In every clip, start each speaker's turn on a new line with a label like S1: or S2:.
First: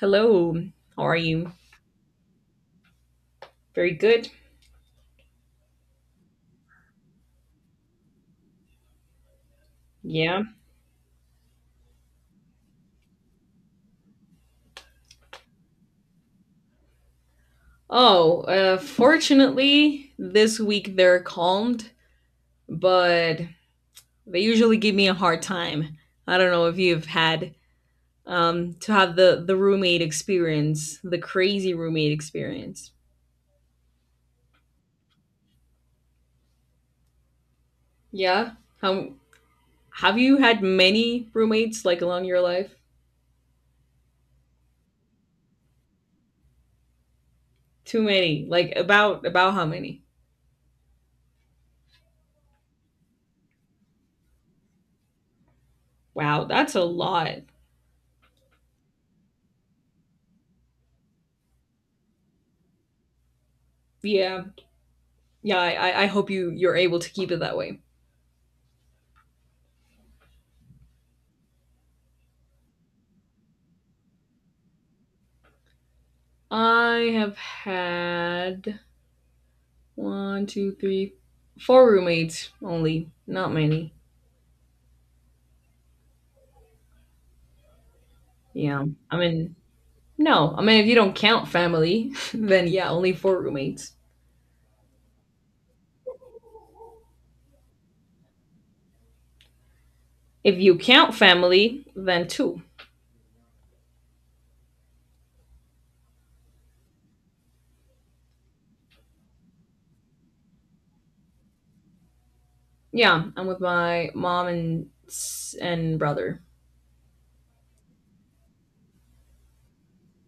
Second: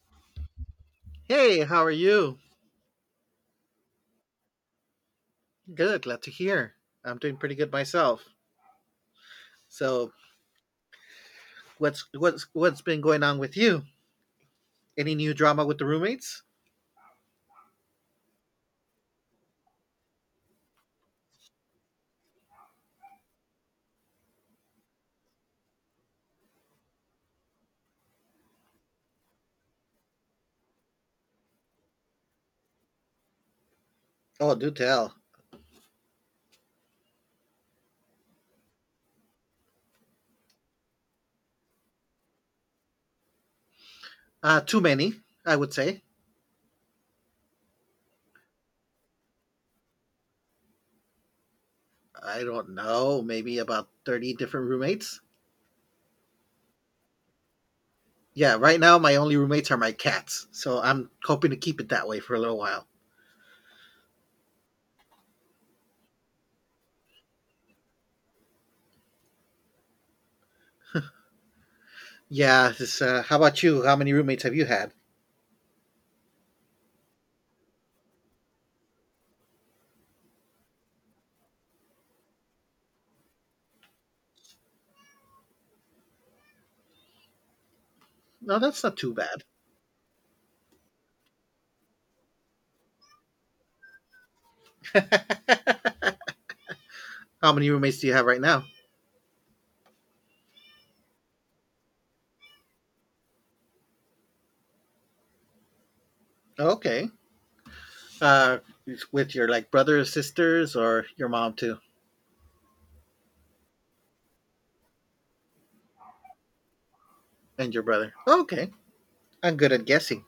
S1: Hello. How are you?
S2: Hey, how are you?
S1: Very good.
S2: Good, glad to hear. I'm doing pretty good myself. So,
S1: Yeah.
S2: what's been going on with you? Any new drama with the roommates?
S1: Oh, fortunately, this week they're calmed, but they usually give me a hard time. I don't know if you've had to have the roommate experience, the crazy roommate experience.
S2: Oh, do tell.
S1: Yeah. How have you had many roommates like along your life?
S2: Too many, I would say.
S1: Too many. Like about how many?
S2: I don't know, maybe about 30 different roommates.
S1: Wow, that's a lot.
S2: Yeah, right now my only roommates are my cats, so I'm hoping to keep it that way for a little while.
S1: Yeah. Yeah. I hope you're able to keep it that way.
S2: Yeah, how about you? How many roommates have you had?
S1: I have had one, two, three, four roommates only. Not many.
S2: No, that's
S1: Yeah.
S2: not too
S1: I
S2: bad.
S1: mean, no. I mean, if you don't count family, then yeah, only four roommates.
S2: How many roommates do you have right now?
S1: If you count family, then two.
S2: Okay. Uh, with your like brother or sisters or your mom too
S1: Yeah, I'm with my mom and and brother.
S2: and your brother. Okay, I'm good at guessing.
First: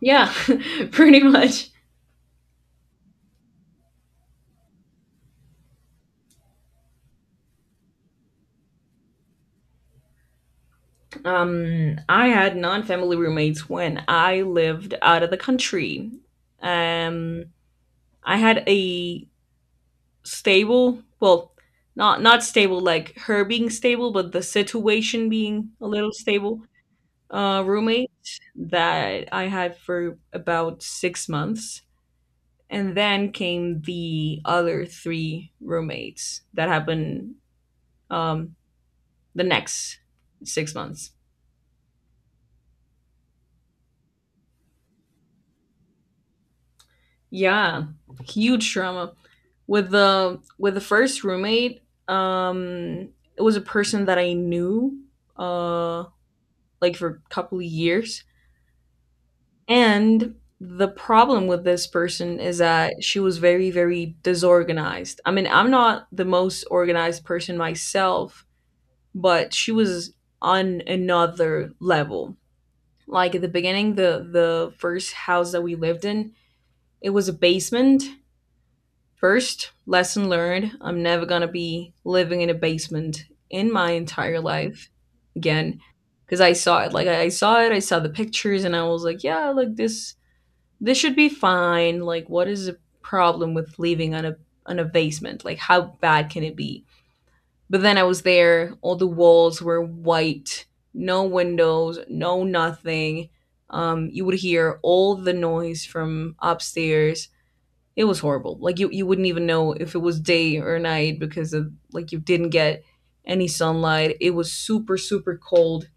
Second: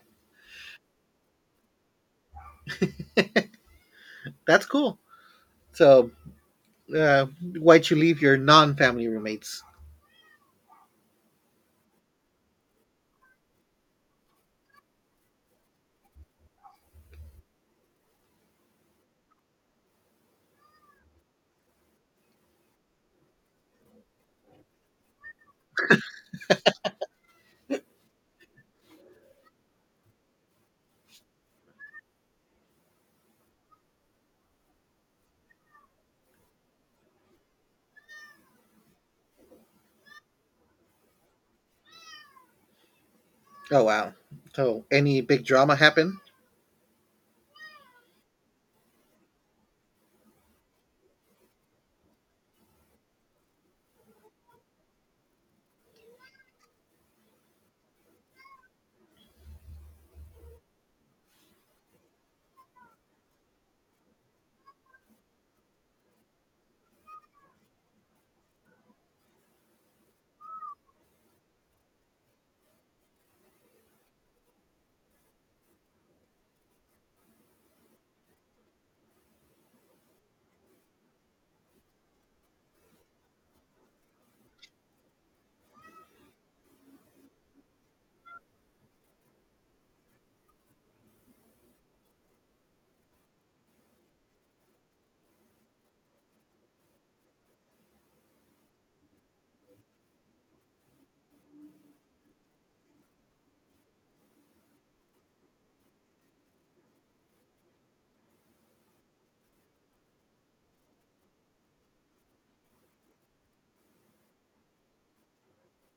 S1: Yeah, pretty much.
S2: That's cool. So, uh, why'd you leave your non-family roommates?
S1: I had non-family roommates when I lived out of the country. I had a stable. Well, not stable like her being stable, but the situation being a little stable. Roommate that I had for about 6 months, and then came the other three roommates that happened um, the next 6 months.
S2: Oh wow. So, any big drama happen?
S1: Yeah, huge trauma with the first roommate. It was a person that I knew uh, like for a couple of years. And the problem with this person is that she was very, very disorganized. I mean, I'm not the most organized person myself, but she was on another level. Like at the beginning, the first house that we lived in, it was a basement. First lesson learned, I'm never gonna be living in a basement in my entire life again. Because I saw it, like I saw it, I saw the pictures, and I was like, yeah, like this should be fine. Like, what is the problem with living on a basement? Like, how bad can it be? But then I was there. All the walls were white, no windows, no nothing. You would hear all the noise from upstairs. It was horrible. Like you wouldn't even know if it was day or night, because of like you didn't get any sunlight. It was super, super cold.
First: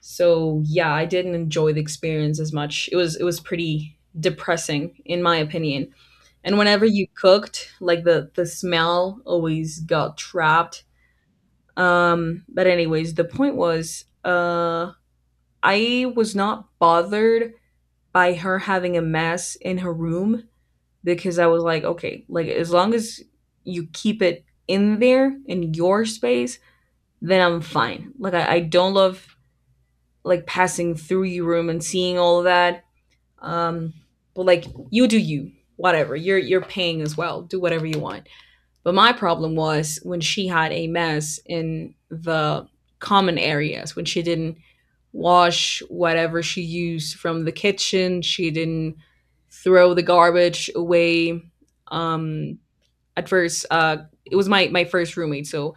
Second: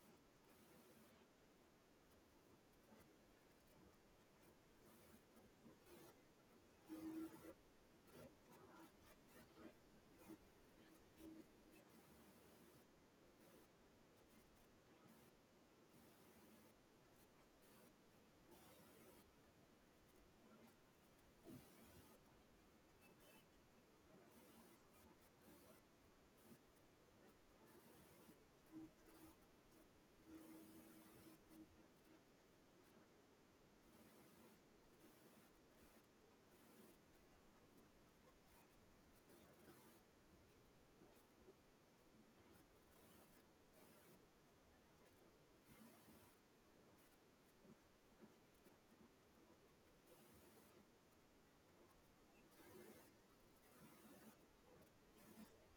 S1: So yeah, I didn't enjoy the experience as much. It was pretty depressing in my opinion. And whenever you cooked, like the smell always got trapped. But anyways, the point was I was not bothered by her having a mess in her room, because I was like, okay, like as long as you keep it in there in your space, then I'm fine. Like I don't love like passing through your room and seeing all of that. Um, but like you do you, whatever. You're paying as well. Do whatever you want. But my problem was when she had a mess in the common areas, when she didn't wash whatever she used from the kitchen. She didn't throw the garbage away. Um, at first it was my first roommate, so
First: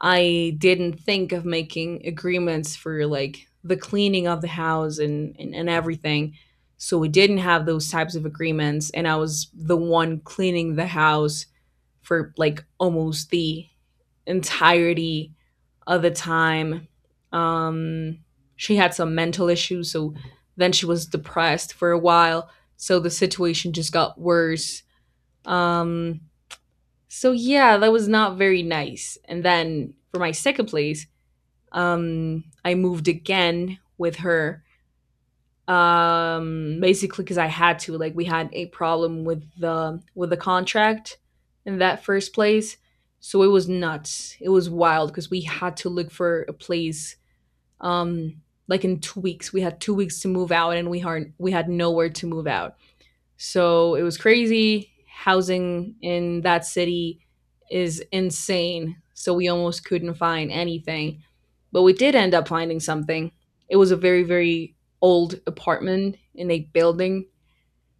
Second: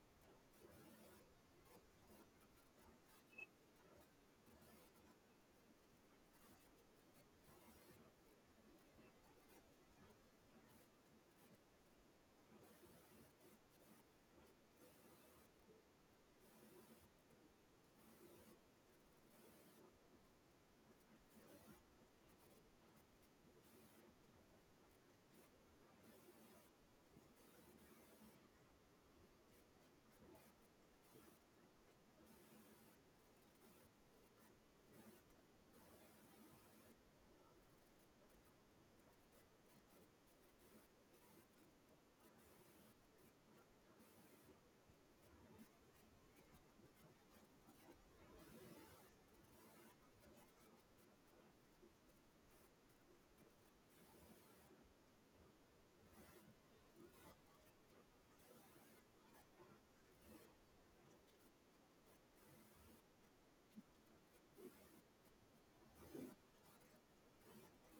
S1: I didn't think of making agreements for like the cleaning of the house, and and everything. So we didn't have those types of agreements, and I was the one cleaning the house for like almost the entirety of the time. um she had some mental issues, so then she was depressed for a while, so the situation just got worse. um so yeah, that was not very nice. And then for my second place, I moved again with her. Basically because I had to. Like we had a problem with the contract in that first place. So it was nuts. It was wild because we had to look for a place um like in 2 weeks. We had 2 weeks to move out, and we had nowhere to move out. So it was crazy. Housing in that city is insane. So we almost couldn't find anything. But we did end up finding something. It was a very, very old apartment in a building.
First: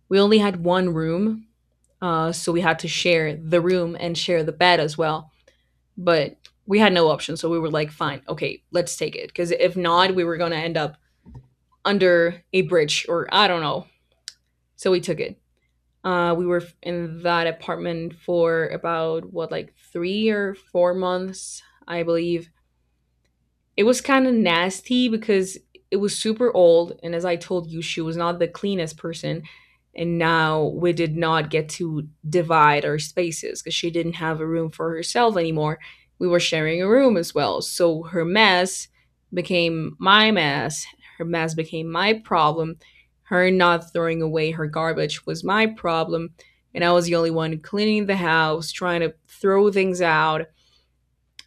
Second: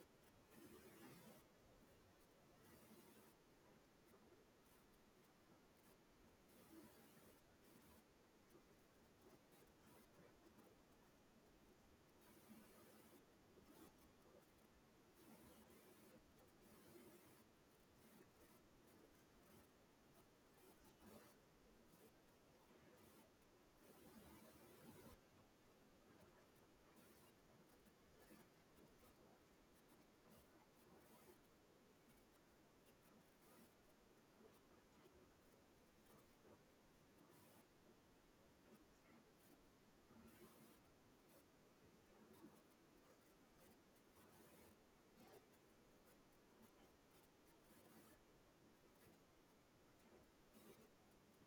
S1: We only had one room. So we had to share the room and share the bed as well. But we had no option. So we were like, fine, okay, let's take it. Because if not, we were going to end up under a bridge or I don't know. So we took it. In that apartment for about what, like 3 or 4 months, I believe it was kind of nasty because it was super old, and as I told you, she was not the cleanest person. And now we did not get to divide our spaces because she didn't have a room for herself anymore. We were sharing a room as well, so her mess became my mess, her mess became my problem, her not throwing away her garbage was my problem, and I was the only one cleaning the house, trying to throw things out.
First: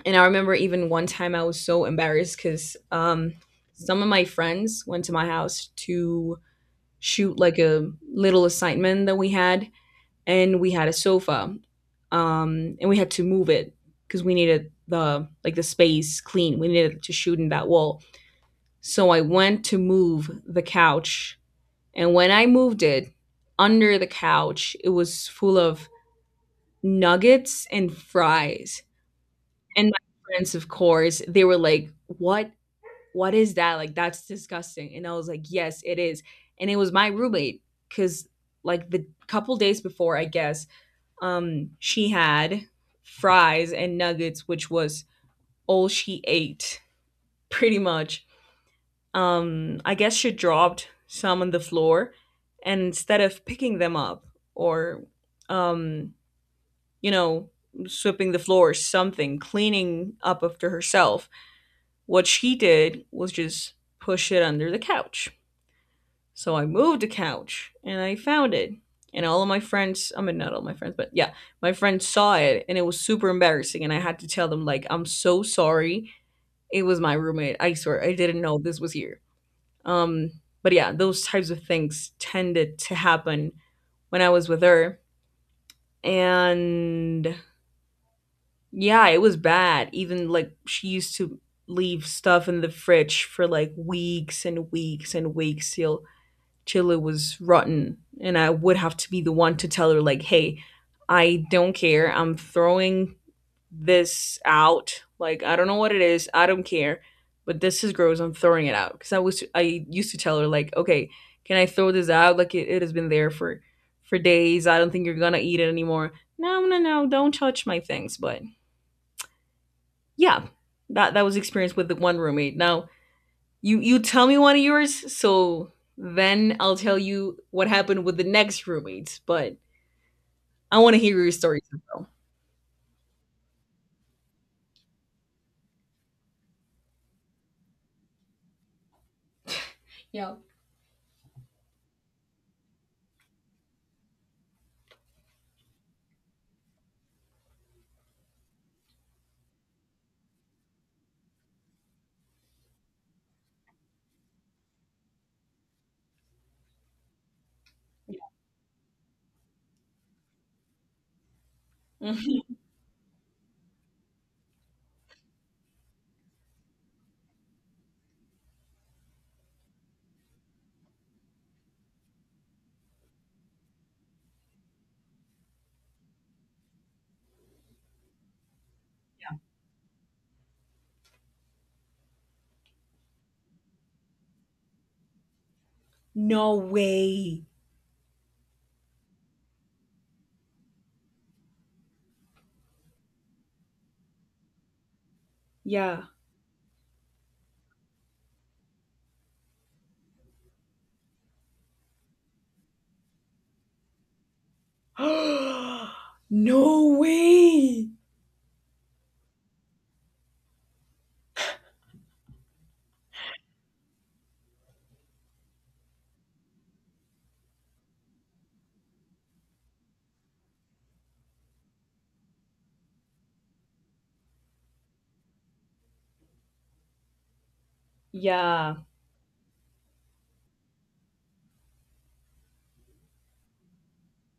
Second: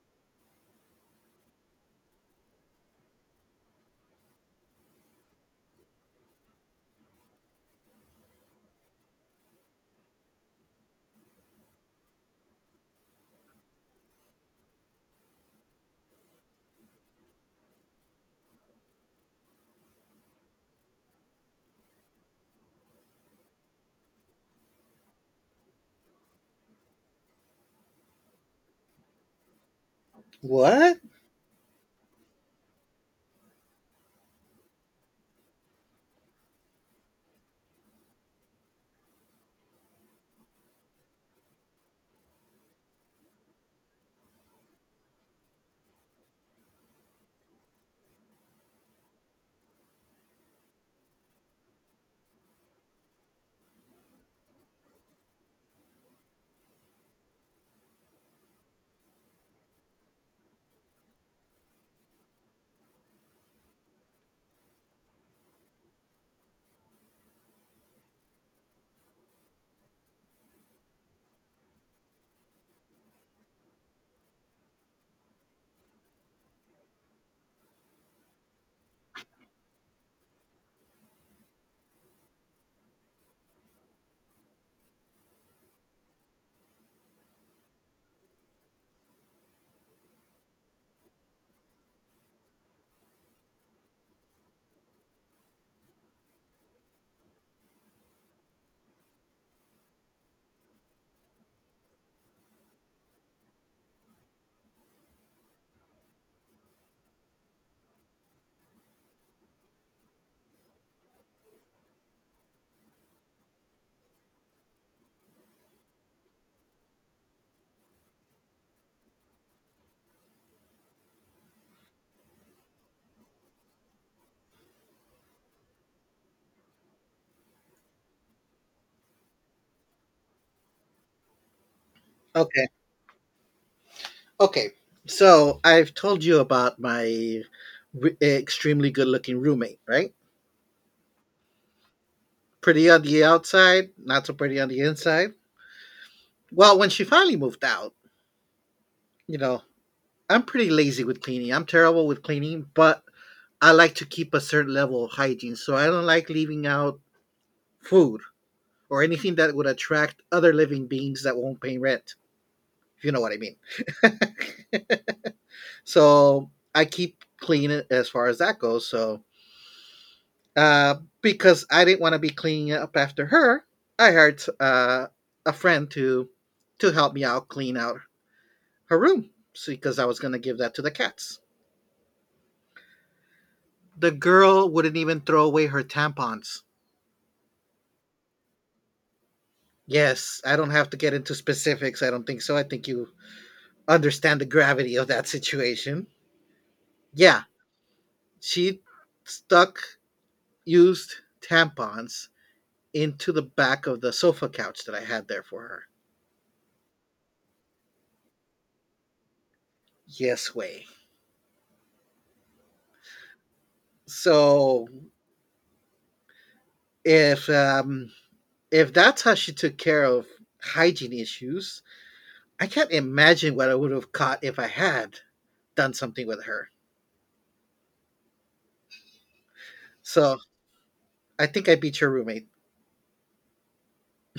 S1: And I remember even one time I was so embarrassed because some of my friends went to my house to shoot like a little assignment that we had, and we had a sofa, and we had to move it because we needed the like the space clean. We needed to shoot in that wall. So I went to move the couch, and when I moved it under the couch, it was full of nuggets and fries. And my friends, of
S2: What?
S1: course, they were like, what is that? Like, that's disgusting." And I was like, yes, it is. And it was my roommate because, like, the couple days before, I guess, she had fries and nuggets, which was all she ate, pretty much. I guess she dropped some on the floor, and instead of picking them up or, um, you know, sweeping the floor or something, cleaning up after herself, what she did was just push it under the couch. So I moved a couch and I found it. And all of my friends, I mean, not all my friends, but yeah, my friends saw it and it was super embarrassing. And I had to tell them, like, I'm so sorry. It was my roommate. I swear, I didn't know this was here. Um, but yeah, those types of things tended to happen when I was with her. And yeah, it was bad. Even like she used to leave stuff in the fridge for like weeks and weeks and weeks, till Chile was rotten, and I would have to be the one to tell her like, "Hey, I don't care. I'm throwing this out. Like, I don't know what it is. I don't care, but this is gross. I'm throwing it out." Cuz I used to tell her like, "Okay, can I throw this out? Like it has been there for days. I don't think you're going to eat it anymore." No, no, no. Don't touch my things, but yeah. That was experience with the one roommate. Now you tell me one of yours, so then I'll tell you what happened with the next roommates. But I want to hear your stories as well.
S2: Okay. Okay. So, I've told you about my extremely good-looking roommate, right? Pretty on the outside, not so pretty on the inside. Well, when she finally moved out, you know, I'm pretty lazy with cleaning. I'm terrible with cleaning, but I like to keep a certain level of hygiene, so I don't like leaving out food or anything that would attract other living beings that won't pay rent, if you know what I mean. So I keep clean as far as that goes. So uh, because I didn't want to be cleaning up after her, I hired a friend to help me out clean out her room because I was going to give that to the cats. The girl wouldn't even throw away her
S1: No
S2: tampons.
S1: way.
S2: Yes, I don't have to get into specifics. I don't think so. I think you understand the gravity of that situation.
S1: Yeah.
S2: Yeah, she stuck used tampons into the back of the sofa couch that I had there for her.
S1: No way.
S2: Yes, way. So if um, if that's how she took care of hygiene issues, I can't imagine what I would have caught if I had done something with her.
S1: Yeah.
S2: So I think I beat your roommate.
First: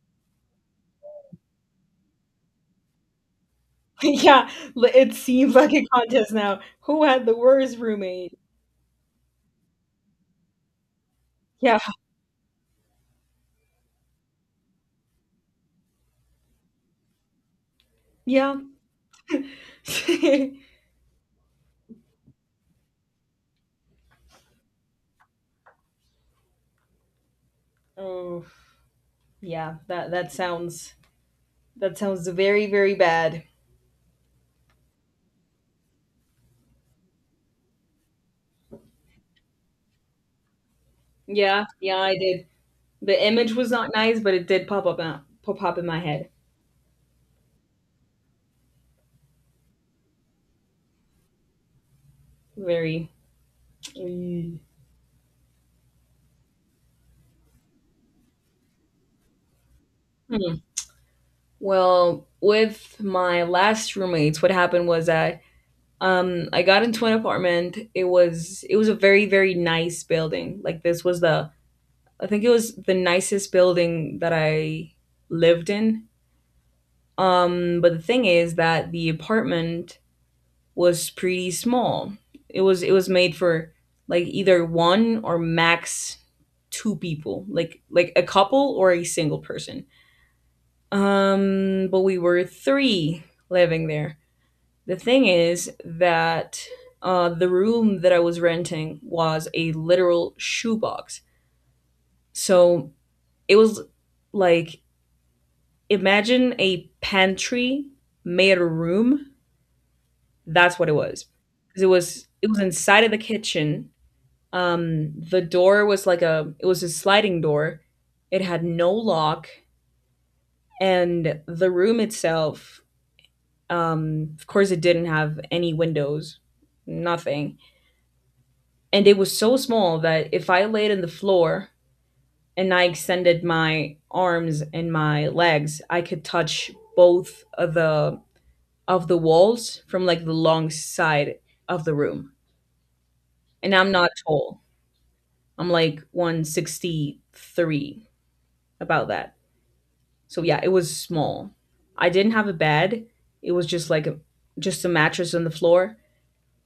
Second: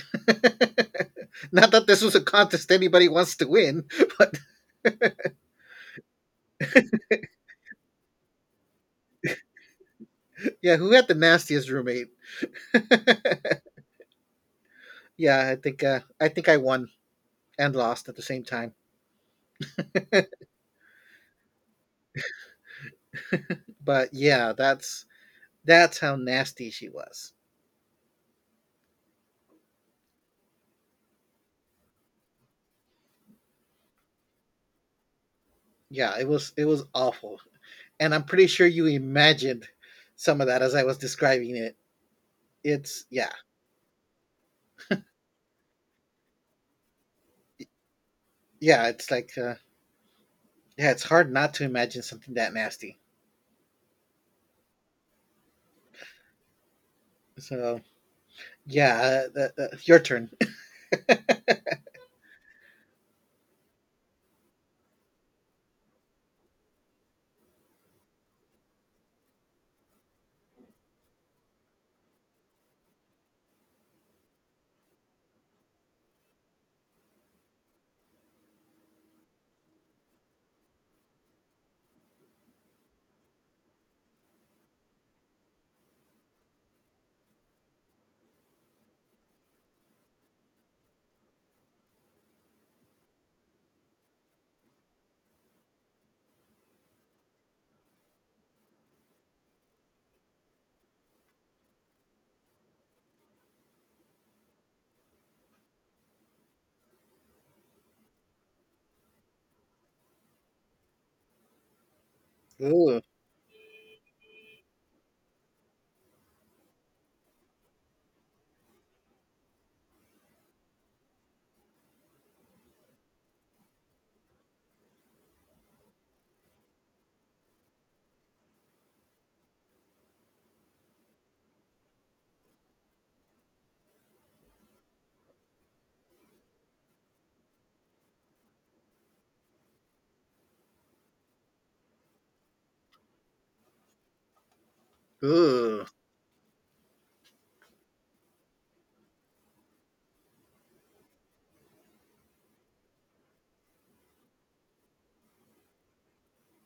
S2: Not that this was a contest anybody wants to win.
S1: Yeah. It seems like a contest now. Who had the worst roommate?
S2: Yeah, who had the nastiest
S1: Yeah.
S2: roommate? Yeah, I think I won and lost at the same
S1: Yeah.
S2: time. But yeah, that's how nasty she was.
S1: Oh, yeah. That sounds, that sounds very very bad.
S2: Yeah, it was awful. And I'm pretty sure you imagined some of that as I was describing
S1: Yeah.
S2: it.
S1: Yeah, I did.
S2: It's
S1: The
S2: Yeah.
S1: image was not nice, but it did pop up out, pop up in my head.
S2: Yeah, it's like yeah, it's hard not to imagine something that nasty.
S1: Very. Mm.
S2: So, yeah, your turn.
S1: Hmm. Well, with my last roommates, what happened was that I got into an apartment. It was a very very nice building. Like this was the, I think it was the nicest building that I lived in. But the thing is that the apartment was pretty small. It was made for like either one or max two people, like a couple or a single person. But we were three living there. The thing is that the room that I was renting was a literal shoebox. So it was like imagine a pantry made a room. That's what it was. 'Cause it was
S2: Ooh,
S1: inside of the kitchen. The door was like a, it was a sliding door. It had no lock. And the room itself, of course, it didn't have any windows, nothing. And it was so small that if I laid on the floor and I extended my arms and my legs, I could touch both of the, of the walls from like the long side of the room. And I'm not tall. I'm
S2: ooh.
S1: like 163, about that. So yeah, it was small. I didn't have a bed. It was just like a, just a mattress on the floor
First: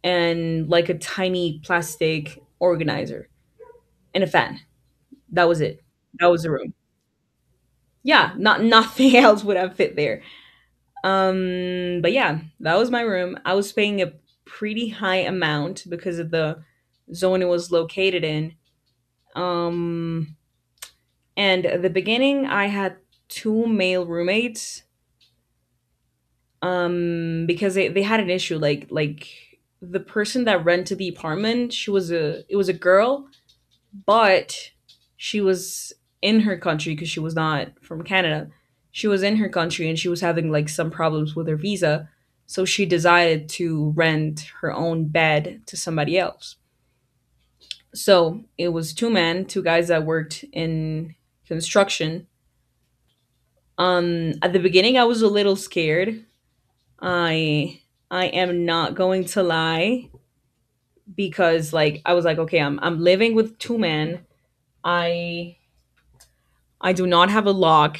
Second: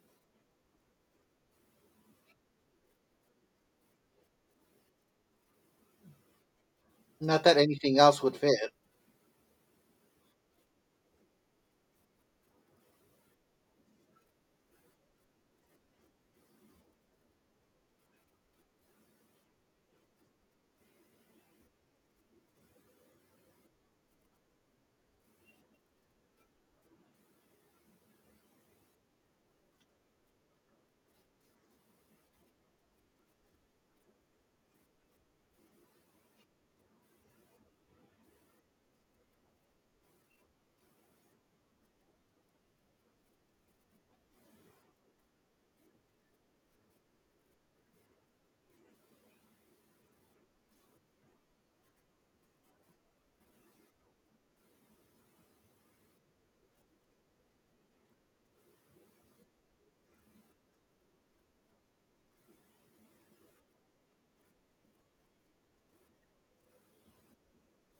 S1: and like a tiny plastic organizer and a fan. That was it. That was the room.
S2: Not that anything else
S1: Yeah,
S2: would
S1: not
S2: fit.
S1: nothing else would have fit there. But yeah, that was my room. I was paying a pretty high amount because of the zone it was located in. Um, and at the beginning, I had two male roommates because they had an issue like the person that rented the apartment, she was a, it was a girl, but she was in her country because she was not from Canada. She was in her country and she was having like some problems with her visa, so she decided to rent her own bed to somebody else. So it was two men, two guys that worked in construction. At the beginning I was a little scared, I I am not going to lie, because like I was like, okay, I'm living with two men. I I do not have a lock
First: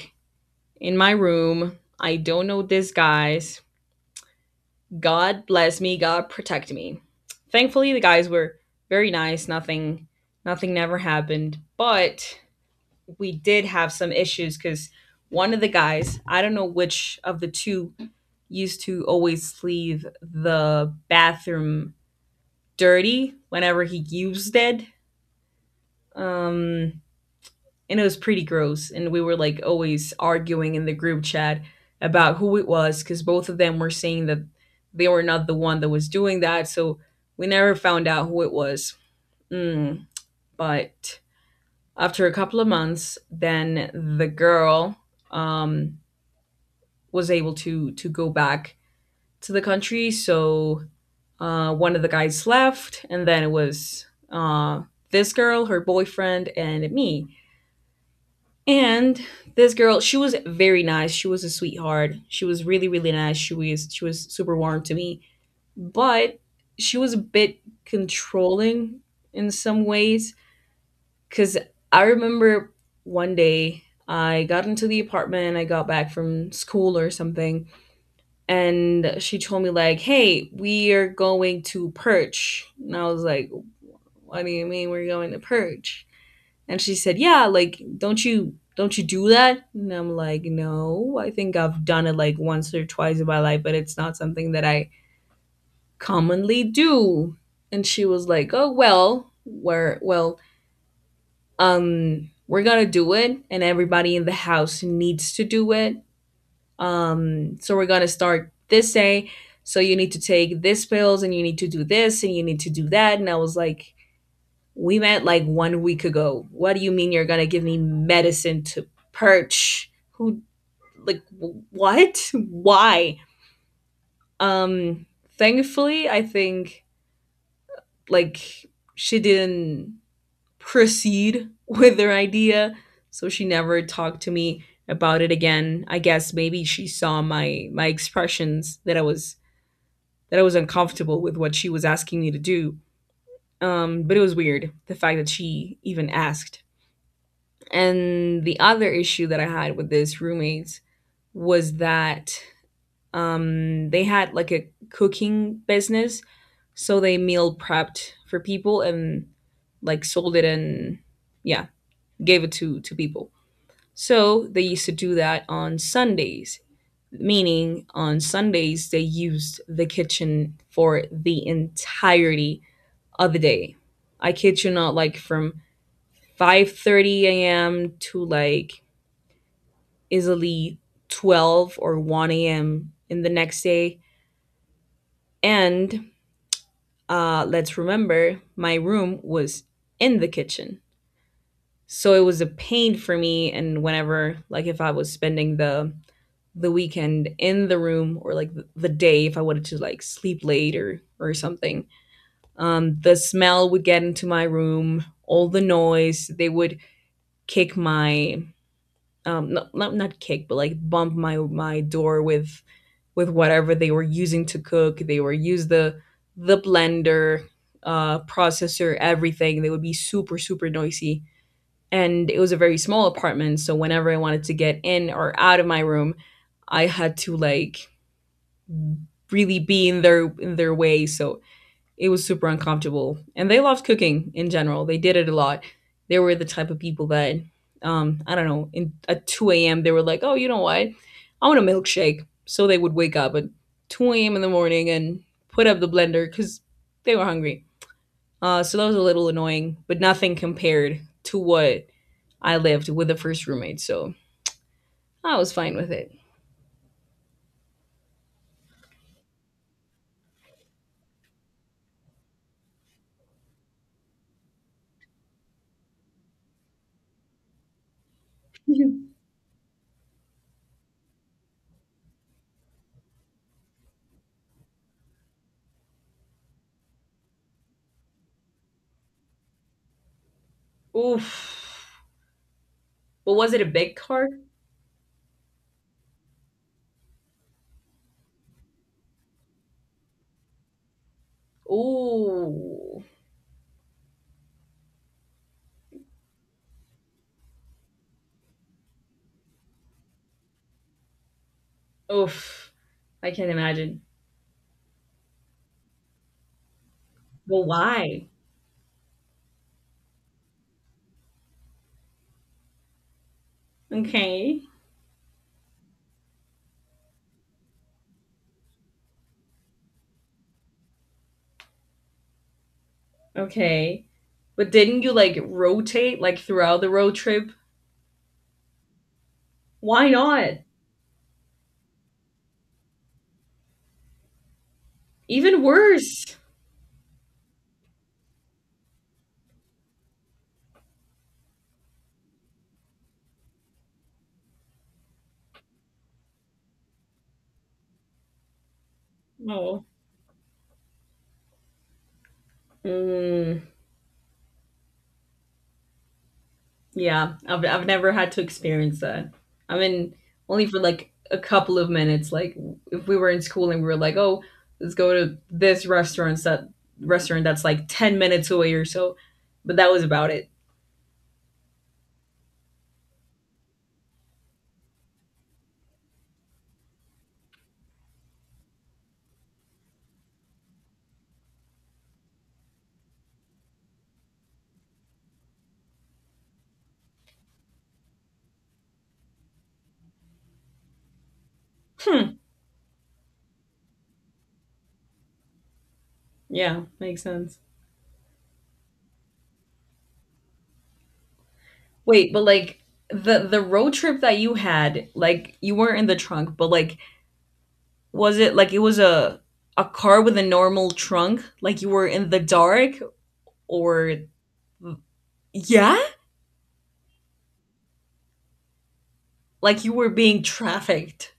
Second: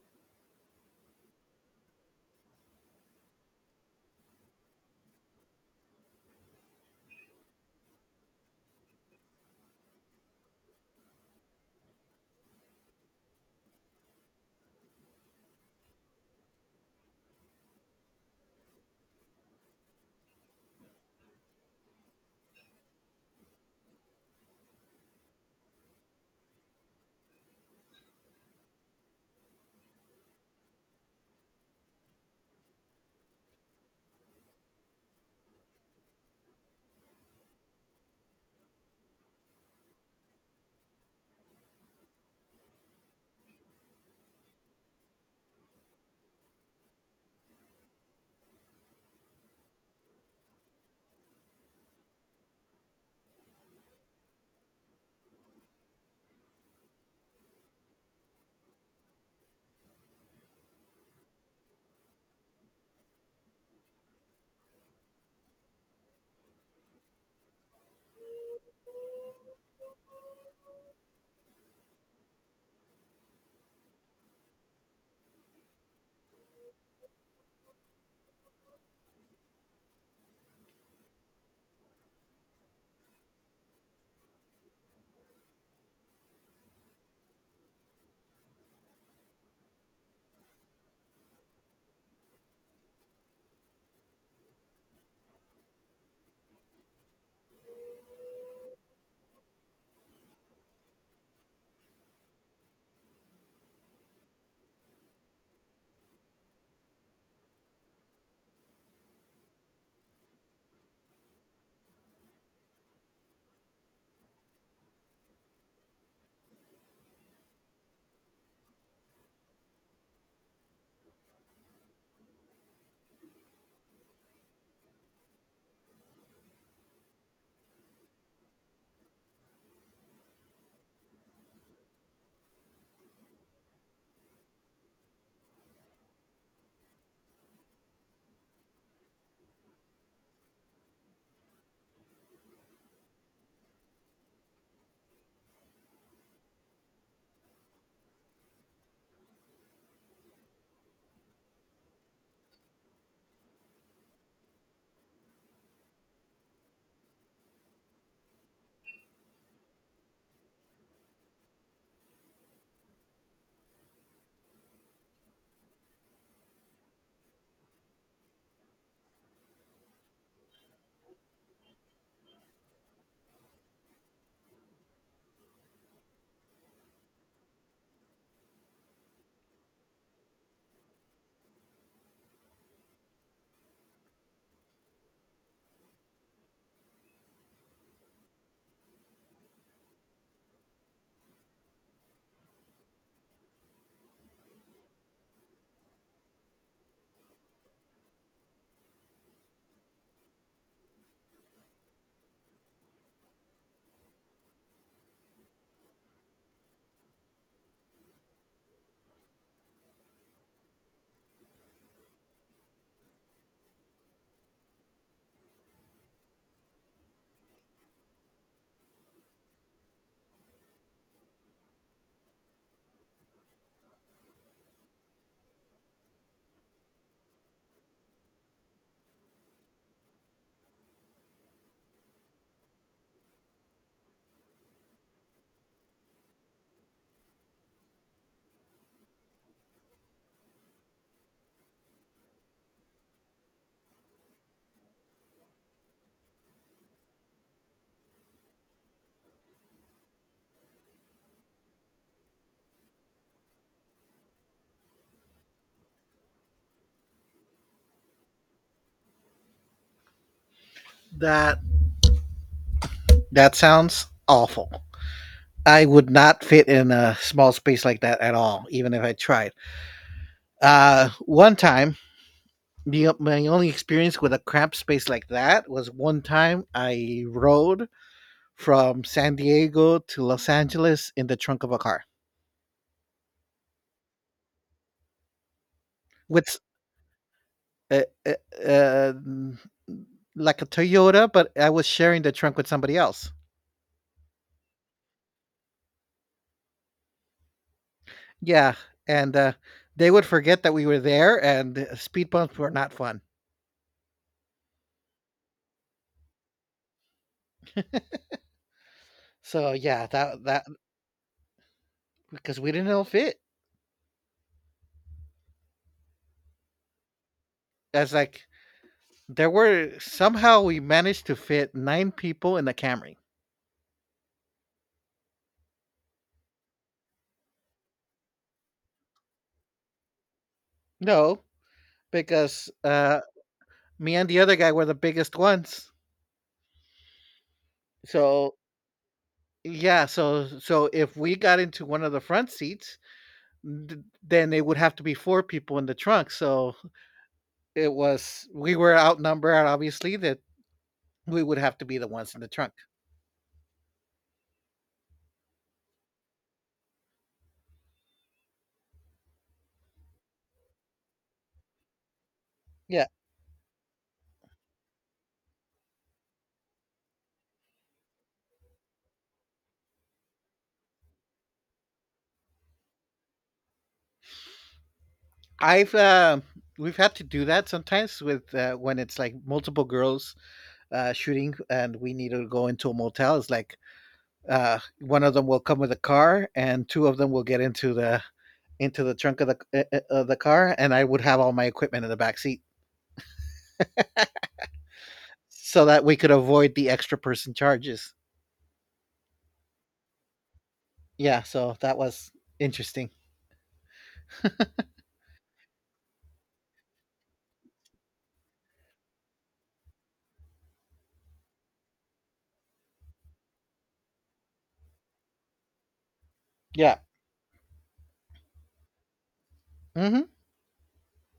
S1: in my room. I don't know these guys. God bless me. God protect me. Thankfully, the guys were very nice. Nothing never happened, but we did have some issues cuz one of the guys, I don't know which of the two, used to always leave the bathroom dirty whenever he used it. Um, and it was pretty gross. And we were like always arguing in the group chat about who it was, because both of them were saying that they were not the one that was doing that. So we never found out who it was. Mm, but after a couple of months, then the girl, um, was able to go back to the country. So one of the guys left, and then it was this girl, her boyfriend, and me. And this girl, she was very nice. She was a sweetheart. She was really, really nice. She was super warm to me, but she was a bit controlling in some ways. Cause I remember one day I got into the apartment. I got back from school or something, and she told me like, "Hey, we are going to Perch," and I was like, what do you mean we're going to purge? And she said, yeah, like, don't you do that? And I'm like, no, I think I've done it like once or twice in my life, but it's not something that I commonly do. And she was like, oh well, we're gonna do it, and everybody in the house needs to do it. So we're gonna start this day. So you need to take this pills, and you need to do this, and you need to do that. And I was like, we met like 1 week ago. What do you mean you're gonna give me medicine to perch? Who like what? Why? Um thankfully I think like she didn't proceed with her idea, so she never talked to me about it again. I guess maybe she saw my expressions that I was uncomfortable with what she was asking me to do. But it was weird the fact that she even asked. And the other issue that I had with this roommates was that they had like a cooking business, so they meal prepped for people and like sold it and yeah, gave it to people. So they used to do that on Sundays, meaning on Sundays they used the kitchen for the entirety of the day. I kid you not, like from 5:30 a.m. to like easily 12 or 1 a.m. in the next day. And let's remember, my room was in the kitchen. So it was a pain for me. And whenever, like, if I was spending the weekend in the room or like the day, if I wanted to like sleep late or something, the smell would get into my room, all the noise. They would kick my, not, not not kick, but like bump my door with whatever they were using to cook. They were use the blender, processor, everything. They would be super super noisy, and it was a very small apartment, so whenever I wanted to get in or out of my room, I had to like really be in their way. So it was super uncomfortable. And they loved cooking in general. They did it a lot. They were the type of people that, I don't know, in at 2 a.m. they were like, "Oh, you know what? I want a milkshake." So they would wake up at 2 a.m. in the morning and put up the blender because they were hungry. So that was a little annoying, but nothing compared to what I lived with the first roommate. So I was fine with it.
S2: That that sounds awful. I would not fit in a small space like that at all, even if I tried. One time, my only experience with a cramped space like that was one time I rode from San Diego to Los Angeles in the trunk of a
S1: Oof.
S2: car
S1: But was it a big car?
S2: with uh, uh, uh, like a Toyota, but I was sharing the trunk with somebody
S1: Ooh.
S2: else. Yeah, and they would forget that we were there, and speed bumps were
S1: Oof.
S2: not fun.
S1: I can't imagine. Well, why?
S2: So yeah, that because we didn't all fit.
S1: Okay.
S2: As like there were somehow we managed to fit nine people in the Camry.
S1: Okay. But didn't you like rotate like throughout the road trip? Why not?
S2: No, because me and the other guy were the biggest
S1: Even
S2: ones.
S1: worse.
S2: So yeah, so if we got into one of the front seats, th- then it would have to be four people in the trunk. So it was we were outnumbered
S1: Oh.
S2: obviously that we would have to be the ones in the trunk.
S1: Mm, yeah, I've never had to experience that. I mean, only for like a couple of minutes. Like
S2: Yeah.
S1: if we were in school and we were like, oh, let's go to this restaurant that restaurant that's like 10 minutes away or so. But that was about it.
S2: I've We've had to do that sometimes with when it's like multiple girls shooting and we need to go into a motel. It's like one of them will come with a car and two of them will get into the trunk of the car, and I would have all my equipment in the back seat so that we could avoid
S1: Yeah,
S2: the extra
S1: makes
S2: person
S1: sense.
S2: charges. Yeah, so that was
S1: Wait, but like
S2: interesting.
S1: the road trip that you had, like you weren't in the trunk, but like was it like, it was a car with a normal trunk? Like you were in the dark or yeah?
S2: Yeah.
S1: Like you were
S2: Hmm.
S1: being trafficked.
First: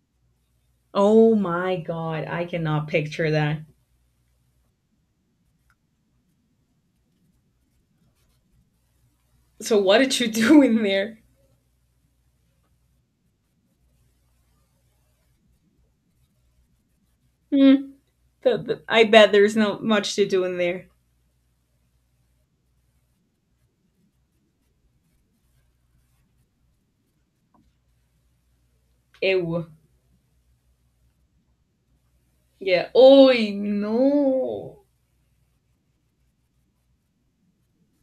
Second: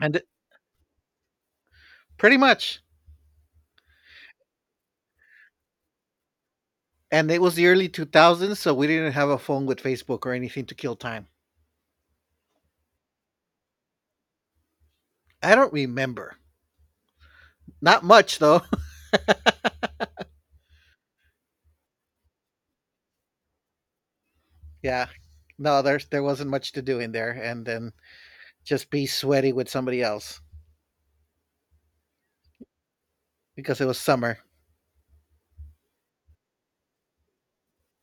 S2: and th-
S1: Oh my god,
S2: Pretty
S1: I
S2: much.
S1: cannot picture that.
S2: And it was the early 2000s, so we didn't have a phone with
S1: So what did
S2: Facebook
S1: you
S2: or
S1: do
S2: anything to
S1: in
S2: kill
S1: there?
S2: time. I don't remember.
S1: Hmm.
S2: Not much though.
S1: I bet there's not much to do in there.
S2: Yeah. No, there wasn't much to do in there. And then just be sweaty
S1: Ew.
S2: with somebody else
S1: Yeah. Oh
S2: because it was summer.
S1: no.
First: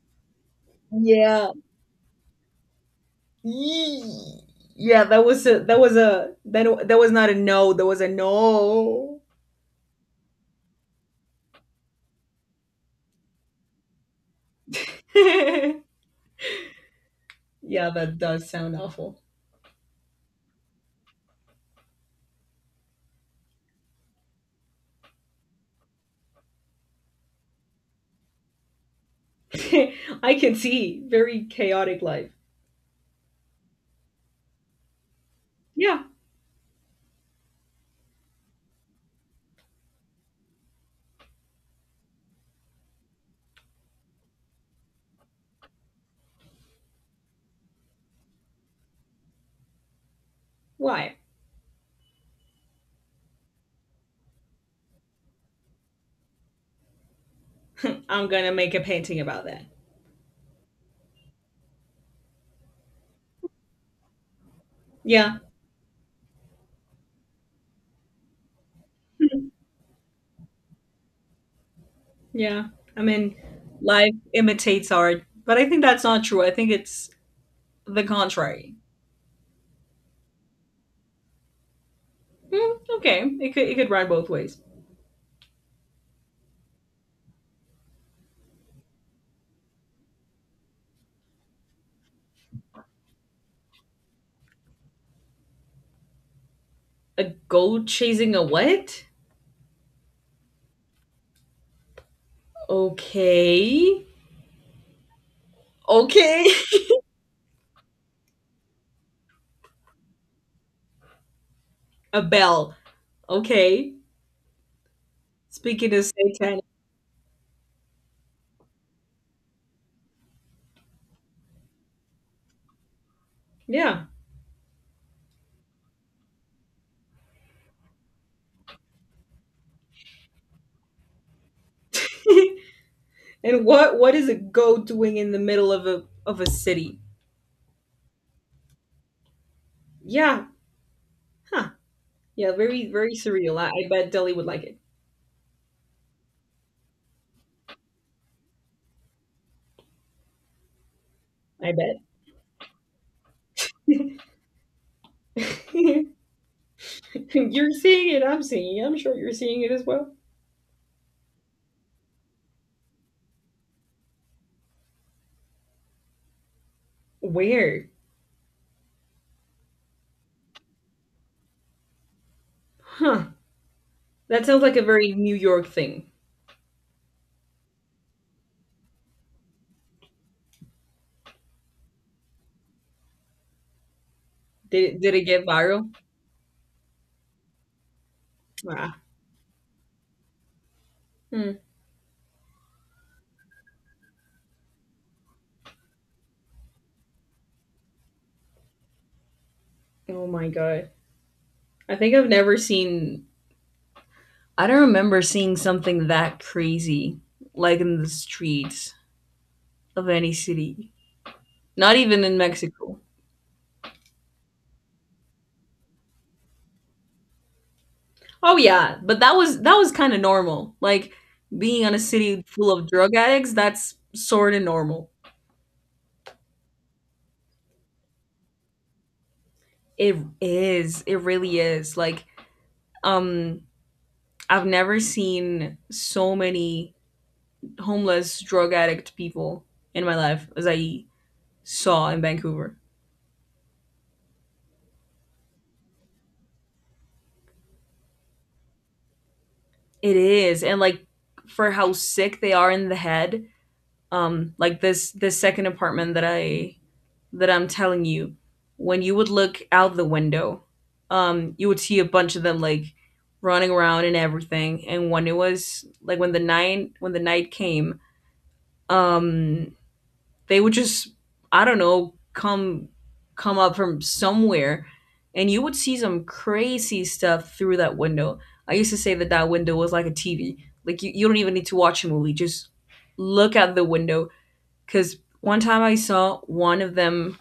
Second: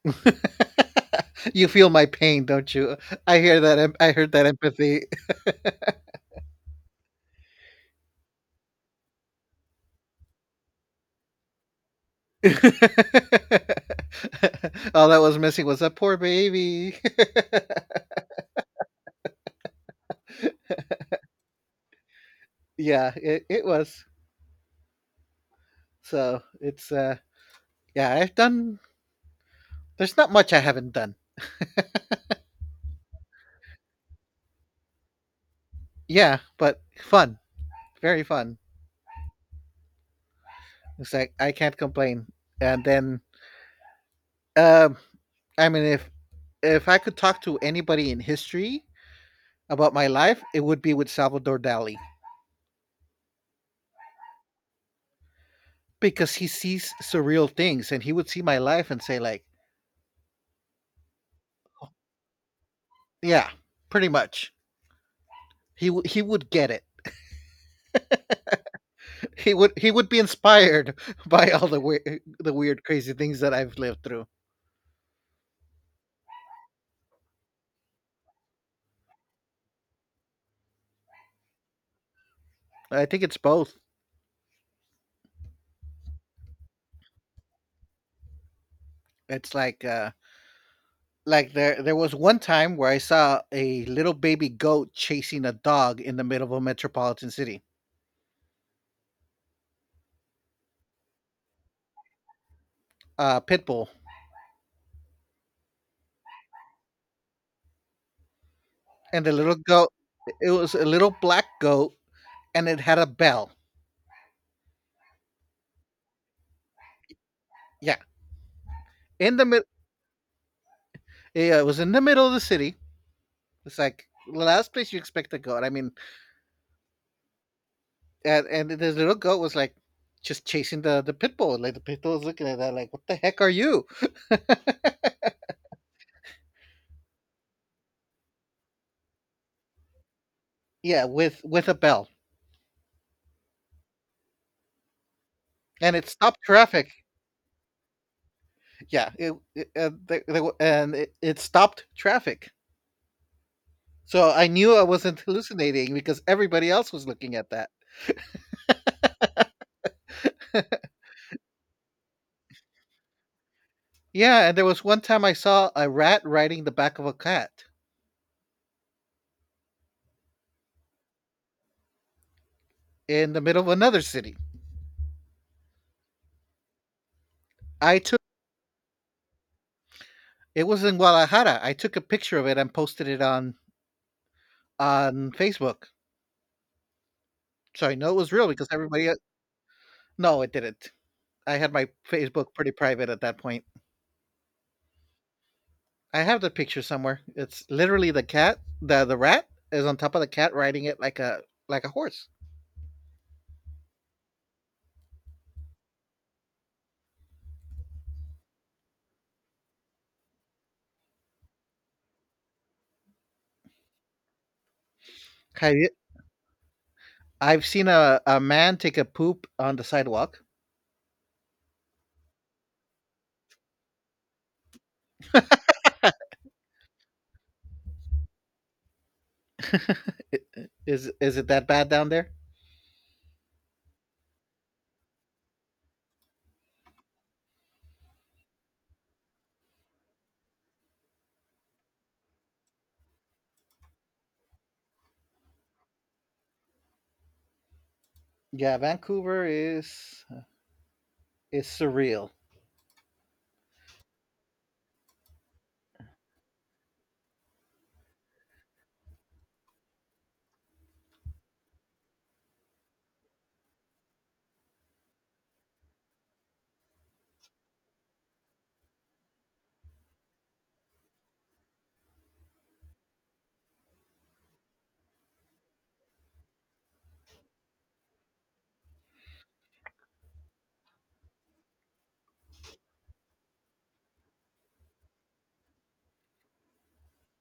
S1: Yeah.
S2: You feel my pain, don't you? I hear that. I heard
S1: Yee.
S2: that empathy.
S1: Yeah, that was a that was not a no. That was a no.
S2: All that was missing
S1: yeah,
S2: was a poor baby.
S1: that does sound awful.
S2: Yeah, it was. So it's yeah. I've done. There's not
S1: I
S2: much
S1: can
S2: I haven't
S1: see
S2: done.
S1: very chaotic life. Yeah,
S2: Yeah, but fun, very fun. It's like I can't complain. And then, um, I mean, if I could talk to anybody in history, about my life, it would be with
S1: why?
S2: Salvador Dali because he sees surreal things and he would
S1: I'm
S2: see
S1: gonna
S2: my
S1: make a
S2: life and say
S1: painting
S2: like,
S1: about that.
S2: yeah, pretty much.
S1: Yeah,
S2: He would get it. He would be inspired by all the weird the
S1: yeah.
S2: weird
S1: I
S2: crazy
S1: mean,
S2: things that I've lived
S1: life
S2: through.
S1: imitates art, but I think that's not true. I think it's the contrary. Hmm,
S2: I
S1: okay,
S2: think it's
S1: it
S2: both.
S1: could run both ways.
S2: It's like there was one time where I saw a little baby goat chasing a dog in the middle of a
S1: A
S2: metropolitan city.
S1: goat chasing a what?
S2: Pit bull.
S1: Okay, okay.
S2: And the little goat, it was a little black goat,
S1: A
S2: and
S1: bell.
S2: it had a bell.
S1: Okay. Speaking of satanic,
S2: Yeah, in the mid, yeah, it was in the middle of the city. It's
S1: yeah.
S2: like the last place you expect a goat. I mean, and this little goat was like just chasing the pit bull. Like the pit bull was looking at that, like, "What the heck are
S1: and
S2: you?"
S1: what is a goat doing in the middle of a city? Yeah.
S2: Yeah, with
S1: Huh.
S2: a bell,
S1: Yeah. Very very surreal. I bet Delhi would like it.
S2: and it stopped traffic. Yeah, it they, w- and it
S1: I
S2: stopped
S1: bet.
S2: traffic. So I knew I wasn't hallucinating because everybody else was looking at that.
S1: you're seeing it. I'm seeing it. I'm sure you're seeing it as well.
S2: Yeah, and there was one time I saw a rat riding the back of a cat
S1: Where? Huh.
S2: in the middle of another city.
S1: That sounds like a very New York thing.
S2: I It was in Guadalajara. I took a picture of it and posted it on
S1: Did it
S2: on
S1: get
S2: Facebook.
S1: viral?
S2: So I know it was real because
S1: Ah.
S2: everybody el No, it didn't.
S1: Hmm.
S2: I had my Facebook pretty private at that point. I have the picture somewhere. It's literally the cat the rat is on top of the
S1: Oh my
S2: cat riding
S1: god.
S2: it like a
S1: I think
S2: horse.
S1: I've never seen. I don't remember seeing something that crazy like in the streets of any city, not even in Mexico.
S2: Have you I've seen a
S1: Oh
S2: man take
S1: yeah,
S2: a
S1: but
S2: poop
S1: that
S2: on the
S1: was kind of
S2: sidewalk.
S1: normal. Like being on a city full of drug addicts, that's sort of normal. It
S2: I
S1: is. It
S2: is it
S1: really
S2: that bad
S1: is.
S2: down
S1: Like
S2: there?
S1: um I've never seen so many homeless drug addict people in my life as I saw in Vancouver.
S2: Yeah, Vancouver
S1: It
S2: is
S1: is. And like
S2: is
S1: for how
S2: surreal.
S1: sick they are in the head, like this second apartment that I that I'm telling you, when you would look out the window, you would see a bunch of them like running around and everything. And when it was like when the night came, um, they would just I don't know come up from somewhere, and you would see some crazy stuff through that window. I used to say that that window was like a TV. Like you don't even need to watch a movie; just look out the window. Because one time I saw one of them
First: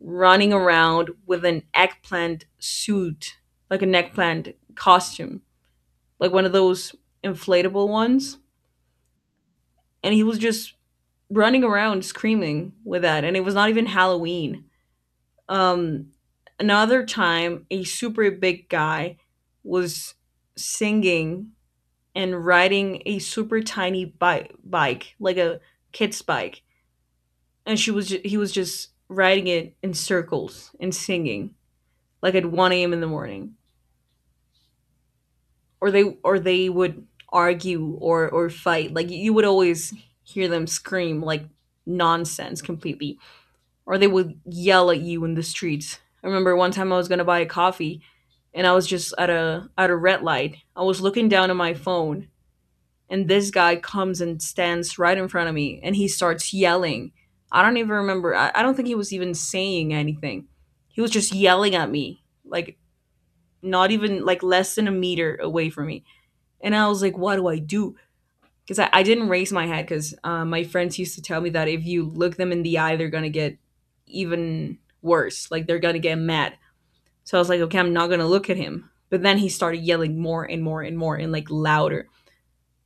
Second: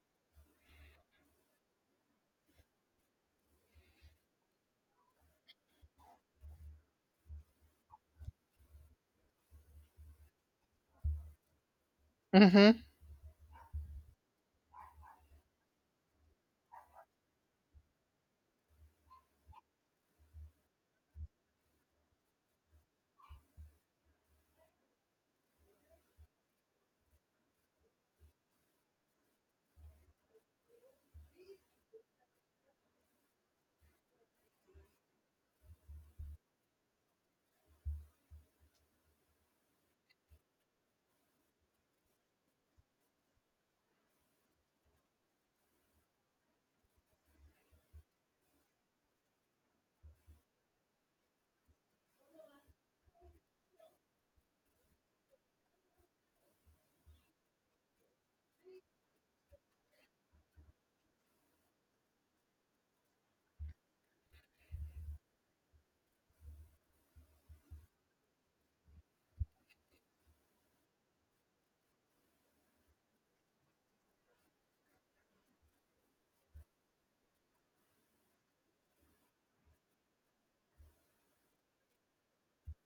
S1: running around with an eggplant suit, like an eggplant costume, like one of those inflatable ones. And he was just running around screaming
S2: Mhm.
S1: with that. And it was not even Halloween. Um, another time, a super big guy was singing and riding a super tiny bike, like a kid's bike. And he was just riding it in circles and singing like at 1 a.m. in the morning. Or they or they would argue or fight. Like you would always hear them scream like nonsense completely, or they would yell at you in the streets. I remember one time I was going to buy a coffee and I was just at a red light. I was looking down at my phone, and this guy comes and stands right in front of me and he starts yelling. I don't even remember, I don't think he was even saying anything. He was just yelling at me like not even like less than a meter away from me. And I was like, what do I do? Because I didn't raise my head, because my friends used to tell me that if you look them in the eye, they're going to get even worse. Like they're going to get mad. So I was like, okay, I'm not going to look at him. But then he started yelling more and more and more and like louder.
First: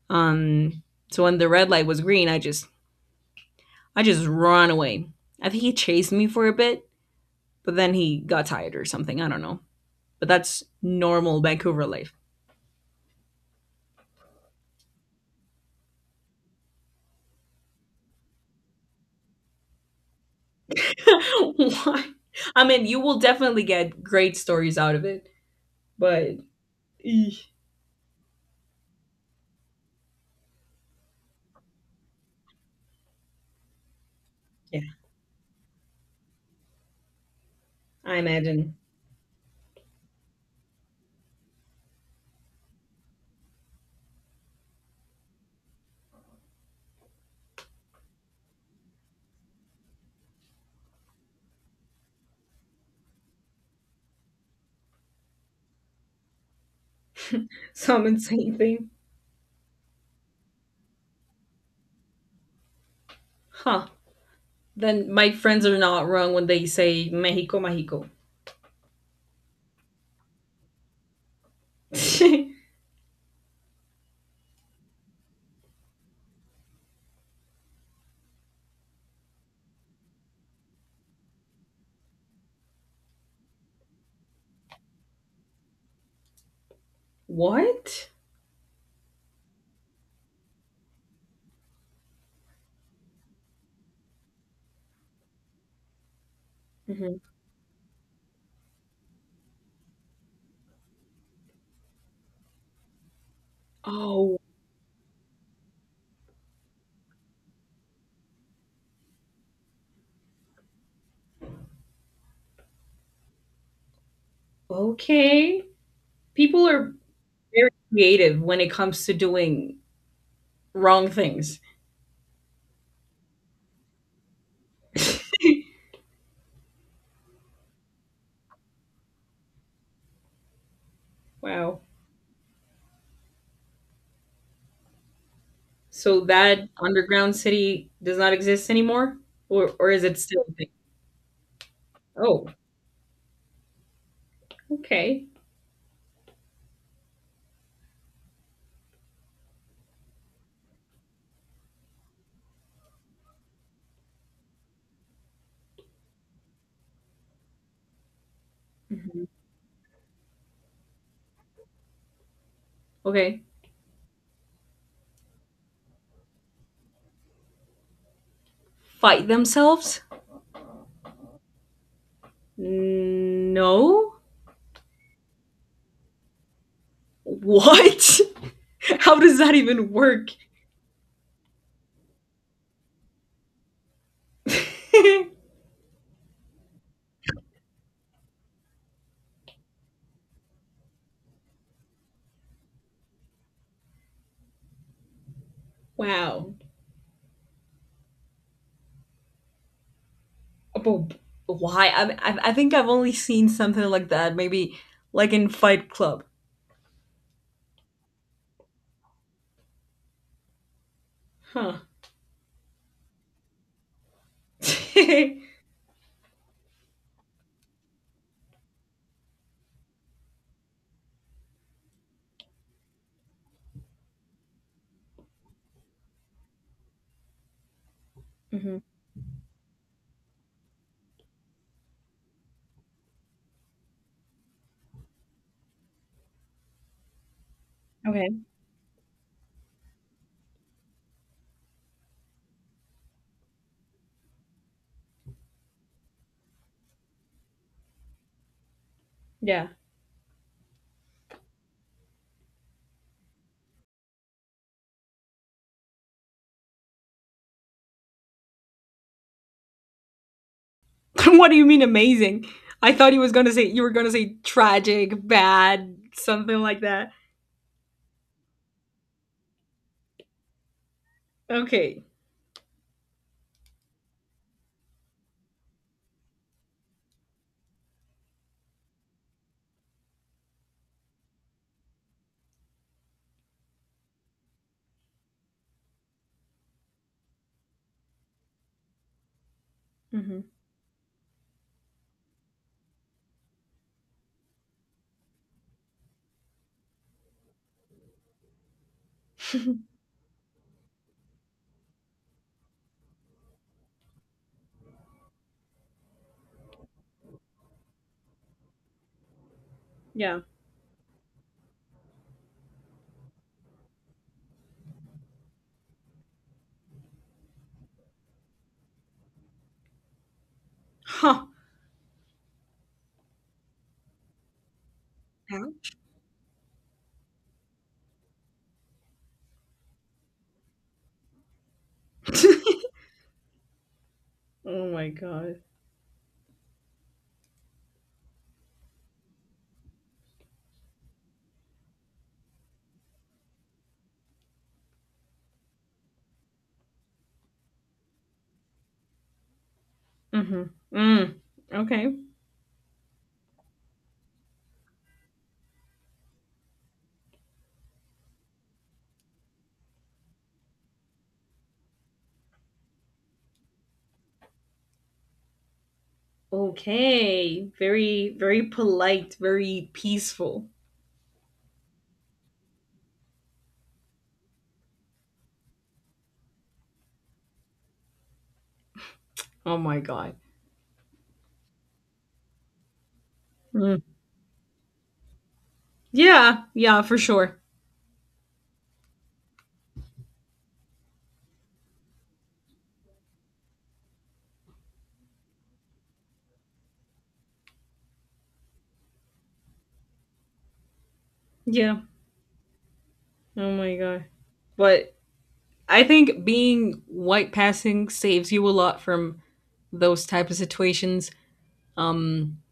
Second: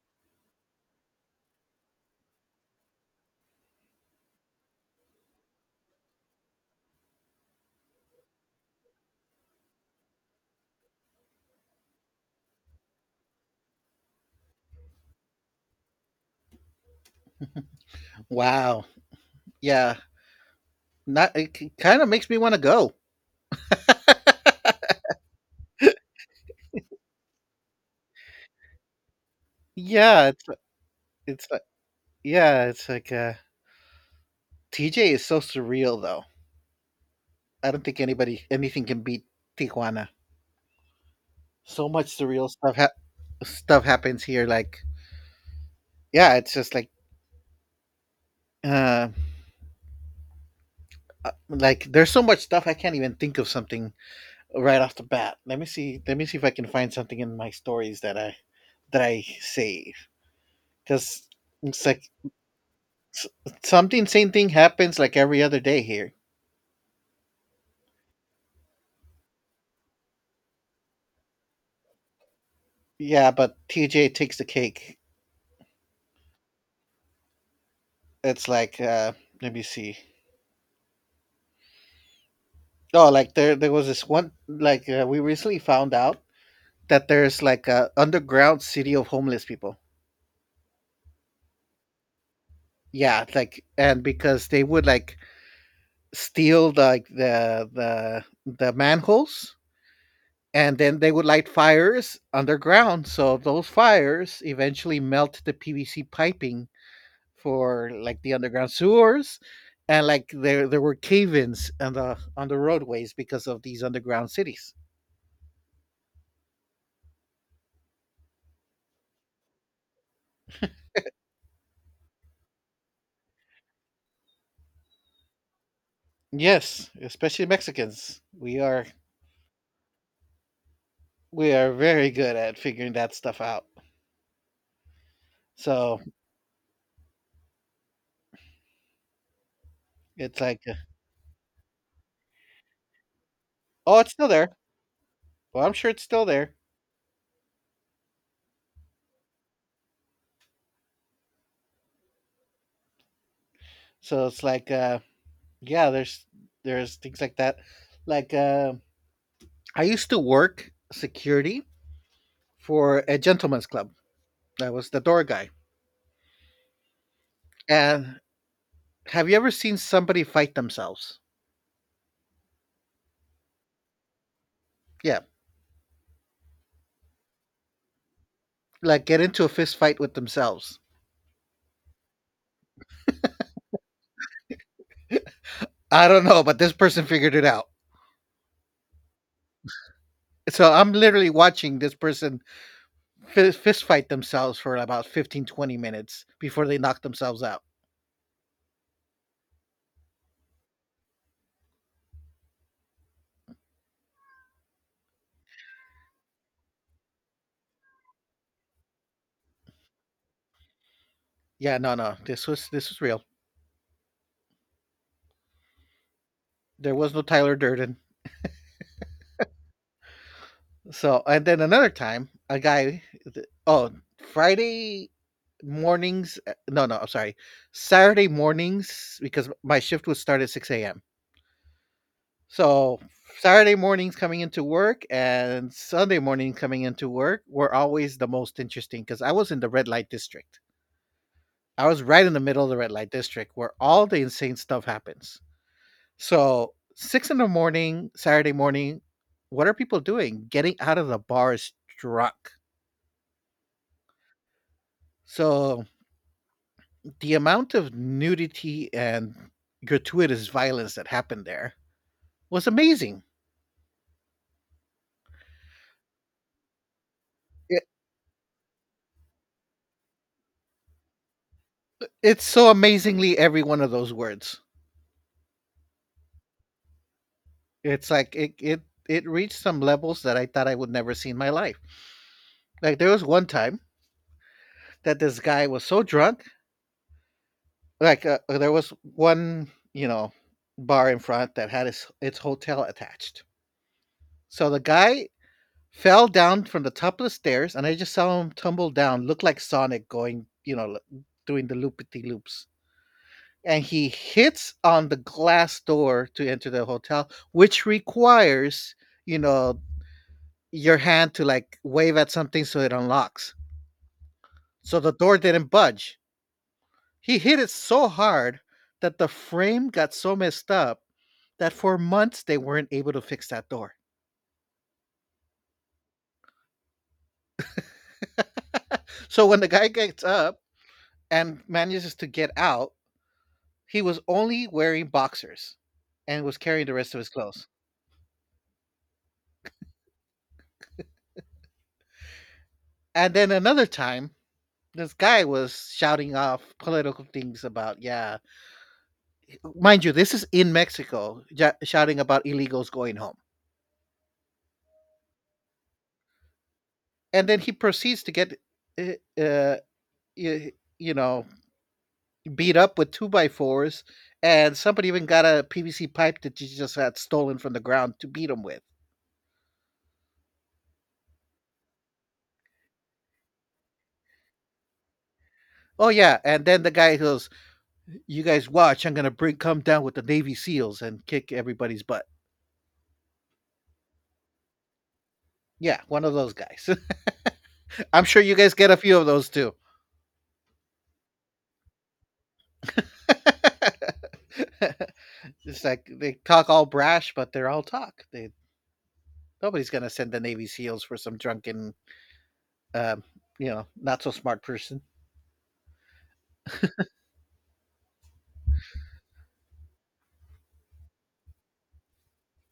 S1: Um, so when the red light was green, I just ran away. I think he chased me for a bit, but then he got tired or something. I don't know. But that's normal Vancouver life.
S2: Wow. Yeah. Not It kinda
S1: Why?
S2: makes me wanna
S1: I mean,
S2: go.
S1: you will definitely get great stories out of it. But eesh,
S2: Yeah, it's like yeah, it's like, uh
S1: yeah,
S2: TJ is so surreal, though. I don't think
S1: I
S2: anybody
S1: imagine
S2: anything can beat Tijuana. So much surreal stuff happens here, like yeah, it's just like, uh, there's so much stuff I can't even think of something right off the bat. Let me see if I can find something in my stories
S1: some
S2: that I
S1: insane thing.
S2: that I save. Cause it's like s
S1: Huh.
S2: something same thing happens,
S1: Then
S2: like,
S1: my
S2: every other
S1: friends are
S2: day
S1: not
S2: here.
S1: wrong when they say Mexico, Mexico.
S2: Yeah, but TJ takes the cake. It's like let me see. Oh, like there was this one like we recently found out that there's like a
S1: What?
S2: underground city of homeless people. Yeah, like and because they would like steal the, like
S1: Mhm.
S2: the the the manholes, and then they would light fires underground. So those
S1: Oh,
S2: fires eventually melt the PVC piping for like the underground sewers, and like there were cave-ins on the roadways because of these underground cities.
S1: okay. People are very creative when it comes to doing wrong things.
S2: Yes, especially Mexicans, we are
S1: Wow.
S2: very good at figuring that stuff out. So
S1: So that underground city does not exist anymore? Or is it
S2: it's
S1: still a
S2: like
S1: thing? Oh,
S2: oh, it's still there.
S1: okay.
S2: Well, I'm sure it's still there. So it's like yeah, there's things like that, like
S1: Mhm.
S2: I used to work security for a
S1: Okay.
S2: gentleman's club. I was the door guy, and
S1: Fight
S2: have you ever seen
S1: themselves?
S2: somebody fight themselves?
S1: No.
S2: Yeah,
S1: What?
S2: like get
S1: How does
S2: into a
S1: that
S2: fist
S1: even
S2: fight with
S1: work?
S2: themselves. I don't know, but this person figured it out. So I'm literally watching this person fist fight themselves for about 15 to 20 minutes
S1: Wow.
S2: before they knock themselves out.
S1: But why? I think I've only seen something like that maybe like in Fight Club.
S2: Yeah,
S1: Huh.
S2: no, no, this was real.
S1: Mm-hmm.
S2: There was no Tyler Durden. So and then another time, a guy. Oh, Friday mornings. No, no, I'm sorry. Saturday mornings because my shift would start at 6 a.m. So Saturday mornings coming into work and Sunday morning coming into work were always the
S1: Okay.
S2: most interesting because I was in the red light district. I was right in the middle of the red light district where all the insane stuff happens. So 6 in the morning, Saturday morning, what
S1: Yeah.
S2: are people doing? Getting out of the bars drunk. So the amount of nudity and gratuitous violence that happened
S1: What do you
S2: there
S1: mean amazing?
S2: was
S1: I thought you
S2: amazing.
S1: was gonna say you were gonna say tragic, bad, something like that.
S2: It,
S1: Okay.
S2: it's so amazingly every one of those words. It's like it reached some levels that I thought I would never see in my life. Like there was one time that this guy was so drunk, like there was one,
S1: Mm-hmm.
S2: bar in front that had its hotel attached. So the guy fell down from the top of the stairs, and I just saw him tumble down, look like Sonic going, you know, doing the loopity loops. And he hits on the glass door to enter the hotel, which requires, you know,
S1: Yeah.
S2: your hand to like wave at something so it unlocks. So the door didn't budge. He hit it so hard that the frame got so messed up
S1: Huh.
S2: that for months they weren't able to fix that door. So when the guy gets up and manages to get out, he was only
S1: Oh
S2: wearing
S1: my god.
S2: boxers and was carrying the rest of his clothes. And then another time, this guy was shouting off political things about, yeah, mind you, this is
S1: Mm-hmm.
S2: in
S1: Mm.
S2: Mexico,
S1: Okay.
S2: shouting about illegals going home. And then he proceeds to get uh, uh y- you know beat up with two by fours, and somebody even got a PVC pipe that he just had stolen
S1: Okay.
S2: from the ground to
S1: Very,
S2: beat him
S1: very
S2: with.
S1: polite, very peaceful.
S2: Oh yeah, and then the guy goes, you guys watch, I'm gonna bring
S1: Oh
S2: come
S1: my
S2: down with the
S1: god.
S2: Navy SEALs and kick everybody's butt.
S1: Mm.
S2: Yeah, one of those
S1: Yeah,
S2: guys.
S1: yeah, for sure.
S2: I'm sure you guys get a few of those too. It's like they talk all brash, but they're all talk. They Nobody's gonna send the Navy SEALs for some drunken,
S1: Yeah.
S2: um,
S1: Oh my
S2: not
S1: god.
S2: so smart person.
S1: But I think being white passing saves you a lot from those type of situations.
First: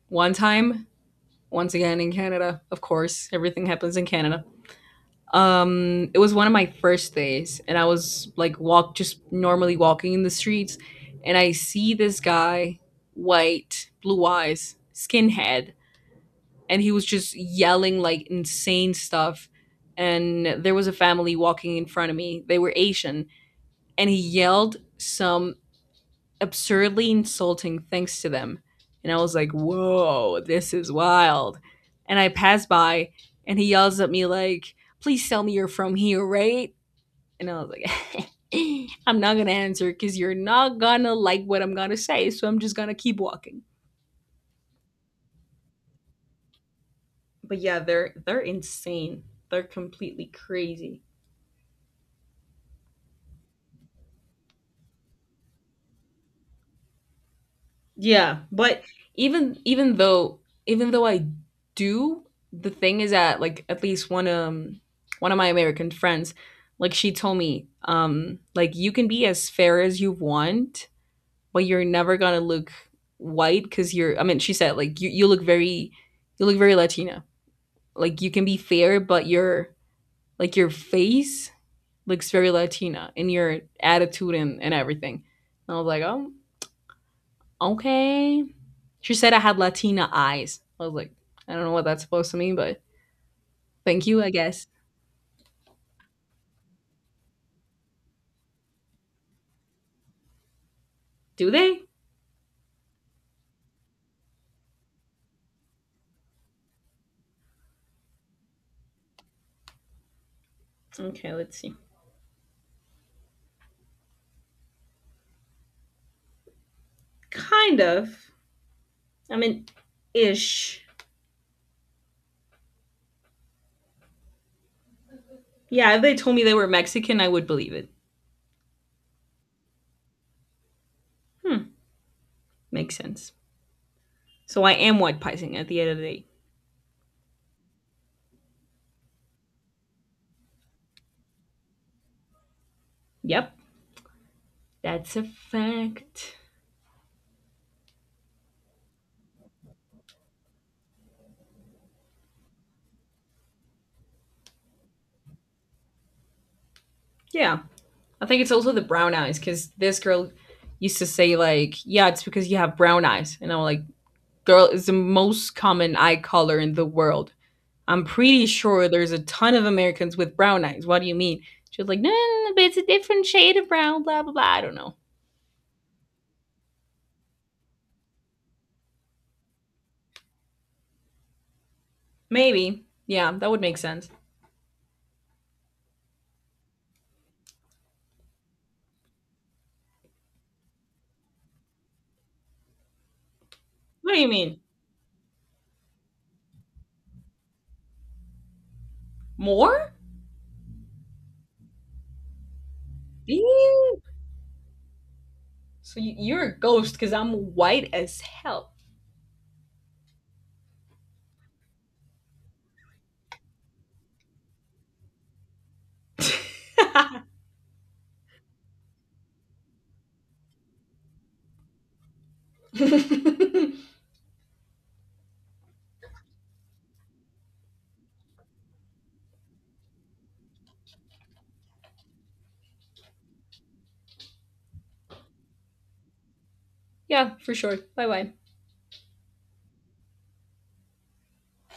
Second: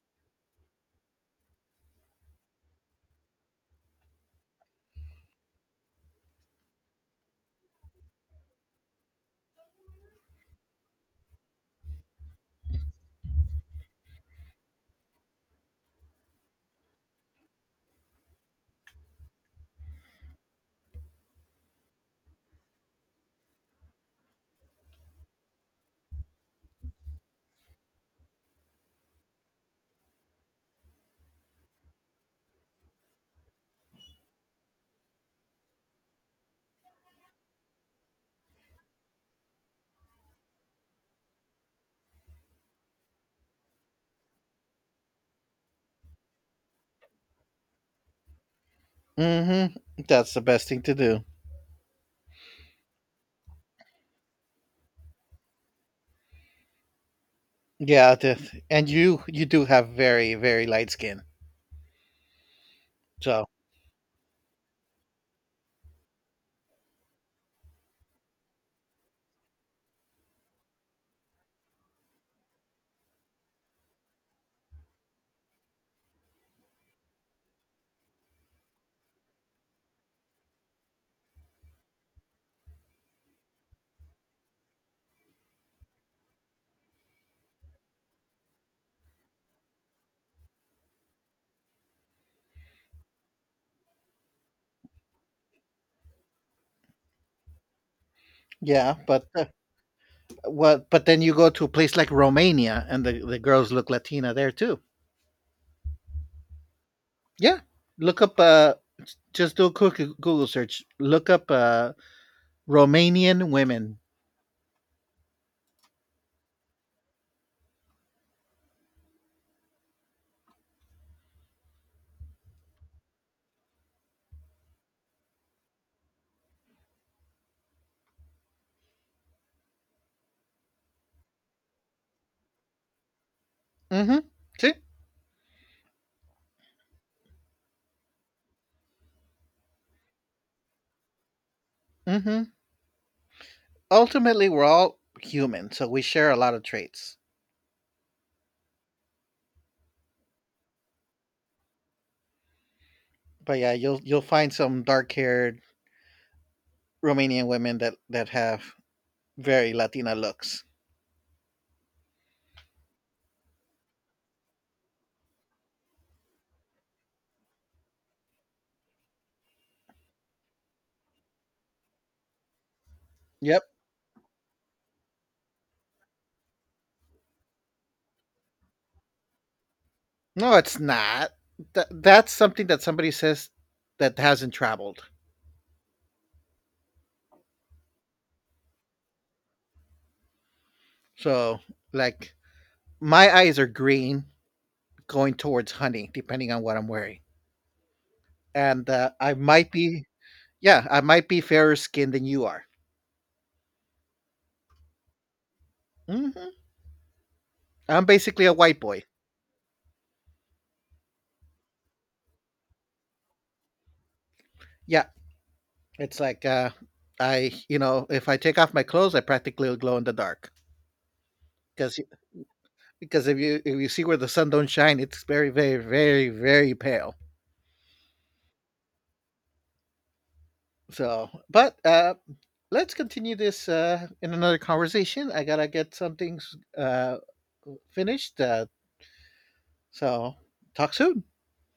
S1: One time, once again in Canada, of course, everything happens in Canada. It was one of my first days and I was like walk just normally walking in the streets, and I see this guy, white, blue eyes, skinhead, and he was just yelling like insane stuff. And there was a family walking in front of me. They were Asian, and he yelled some absurdly insulting things to them. And I was like, whoa, this is wild. And I passed by, and he yells at me like, please tell me you're from here, right? And I was like, I'm not gonna answer because you're not gonna like what I'm gonna say, so I'm just gonna keep walking. But yeah, they're insane. They're
S2: Mm-hmm.
S1: completely
S2: That's the best thing to
S1: crazy.
S2: do. Yeah,
S1: Yeah, but
S2: and you
S1: even
S2: do have
S1: even
S2: very
S1: though
S2: very light
S1: even though
S2: skin.
S1: I do, the thing is that
S2: So
S1: like at least one of my American friends, like she told me, like you can be as fair as you want, but you're never gonna look white because you're I mean, she said like you look very Latina. Like you can be fair, but your like your face looks very Latina in your attitude and everything. And I was like, oh, okay. She said I had Latina eyes. I was like, I don't know what that's supposed to mean, but thank you, I guess.
S2: yeah, but what? But then you go
S1: Do
S2: to a
S1: they?
S2: place like Romania, and the girls look Latina there too. Yeah, look up. Just do a quick Google search. Look
S1: Okay,
S2: up
S1: let's see.
S2: Romanian women.
S1: Kind of. I mean, ish. Yeah, if they told me they were Mexican, I would believe it. Hmm, makes sense.
S2: Mm-hmm.
S1: So I
S2: See.
S1: am white picing at the end of the day.
S2: Mm-hmm.
S1: Yep.
S2: Ultimately, we're all
S1: That's a
S2: human, so we share a
S1: fact.
S2: lot of traits. But yeah, you'll find some dark haired Romanian
S1: Yeah.
S2: women that
S1: I
S2: that
S1: think it's
S2: have
S1: also the brown eyes because
S2: very
S1: this
S2: Latina
S1: girl
S2: looks.
S1: used to say like, "Yeah, it's because you have brown eyes," and I'm like, "Girl, it's the most common eye color in the world. I'm pretty sure there's a ton of Americans with brown eyes. What do you mean?" She was like, "No, no, no, no, but it's a different shade
S2: Yep.
S1: of brown. Blah blah blah. I don't know.
S2: No, it's not. That's something that
S1: Maybe.
S2: somebody
S1: Yeah,
S2: says
S1: that would make sense.
S2: that hasn't traveled. So, like, my eyes are
S1: What do
S2: green
S1: you mean?
S2: going towards honey, depending on what I'm wearing. And I might
S1: More?
S2: be, yeah, I might be fairer skinned than you are.
S1: Ew. So
S2: hmm
S1: you're a ghost because I'm white
S2: I'm
S1: as
S2: basically a
S1: hell."
S2: white boy. Yeah. It's like, if I take off my clothes, I practically glow in the dark because because if you see where the sun don't shine, it's very very very very pale. So, but let's continue this in another conversation. I gotta get some things
S1: Yeah, for sure. Bye bye.
S2: finished. So, talk soon.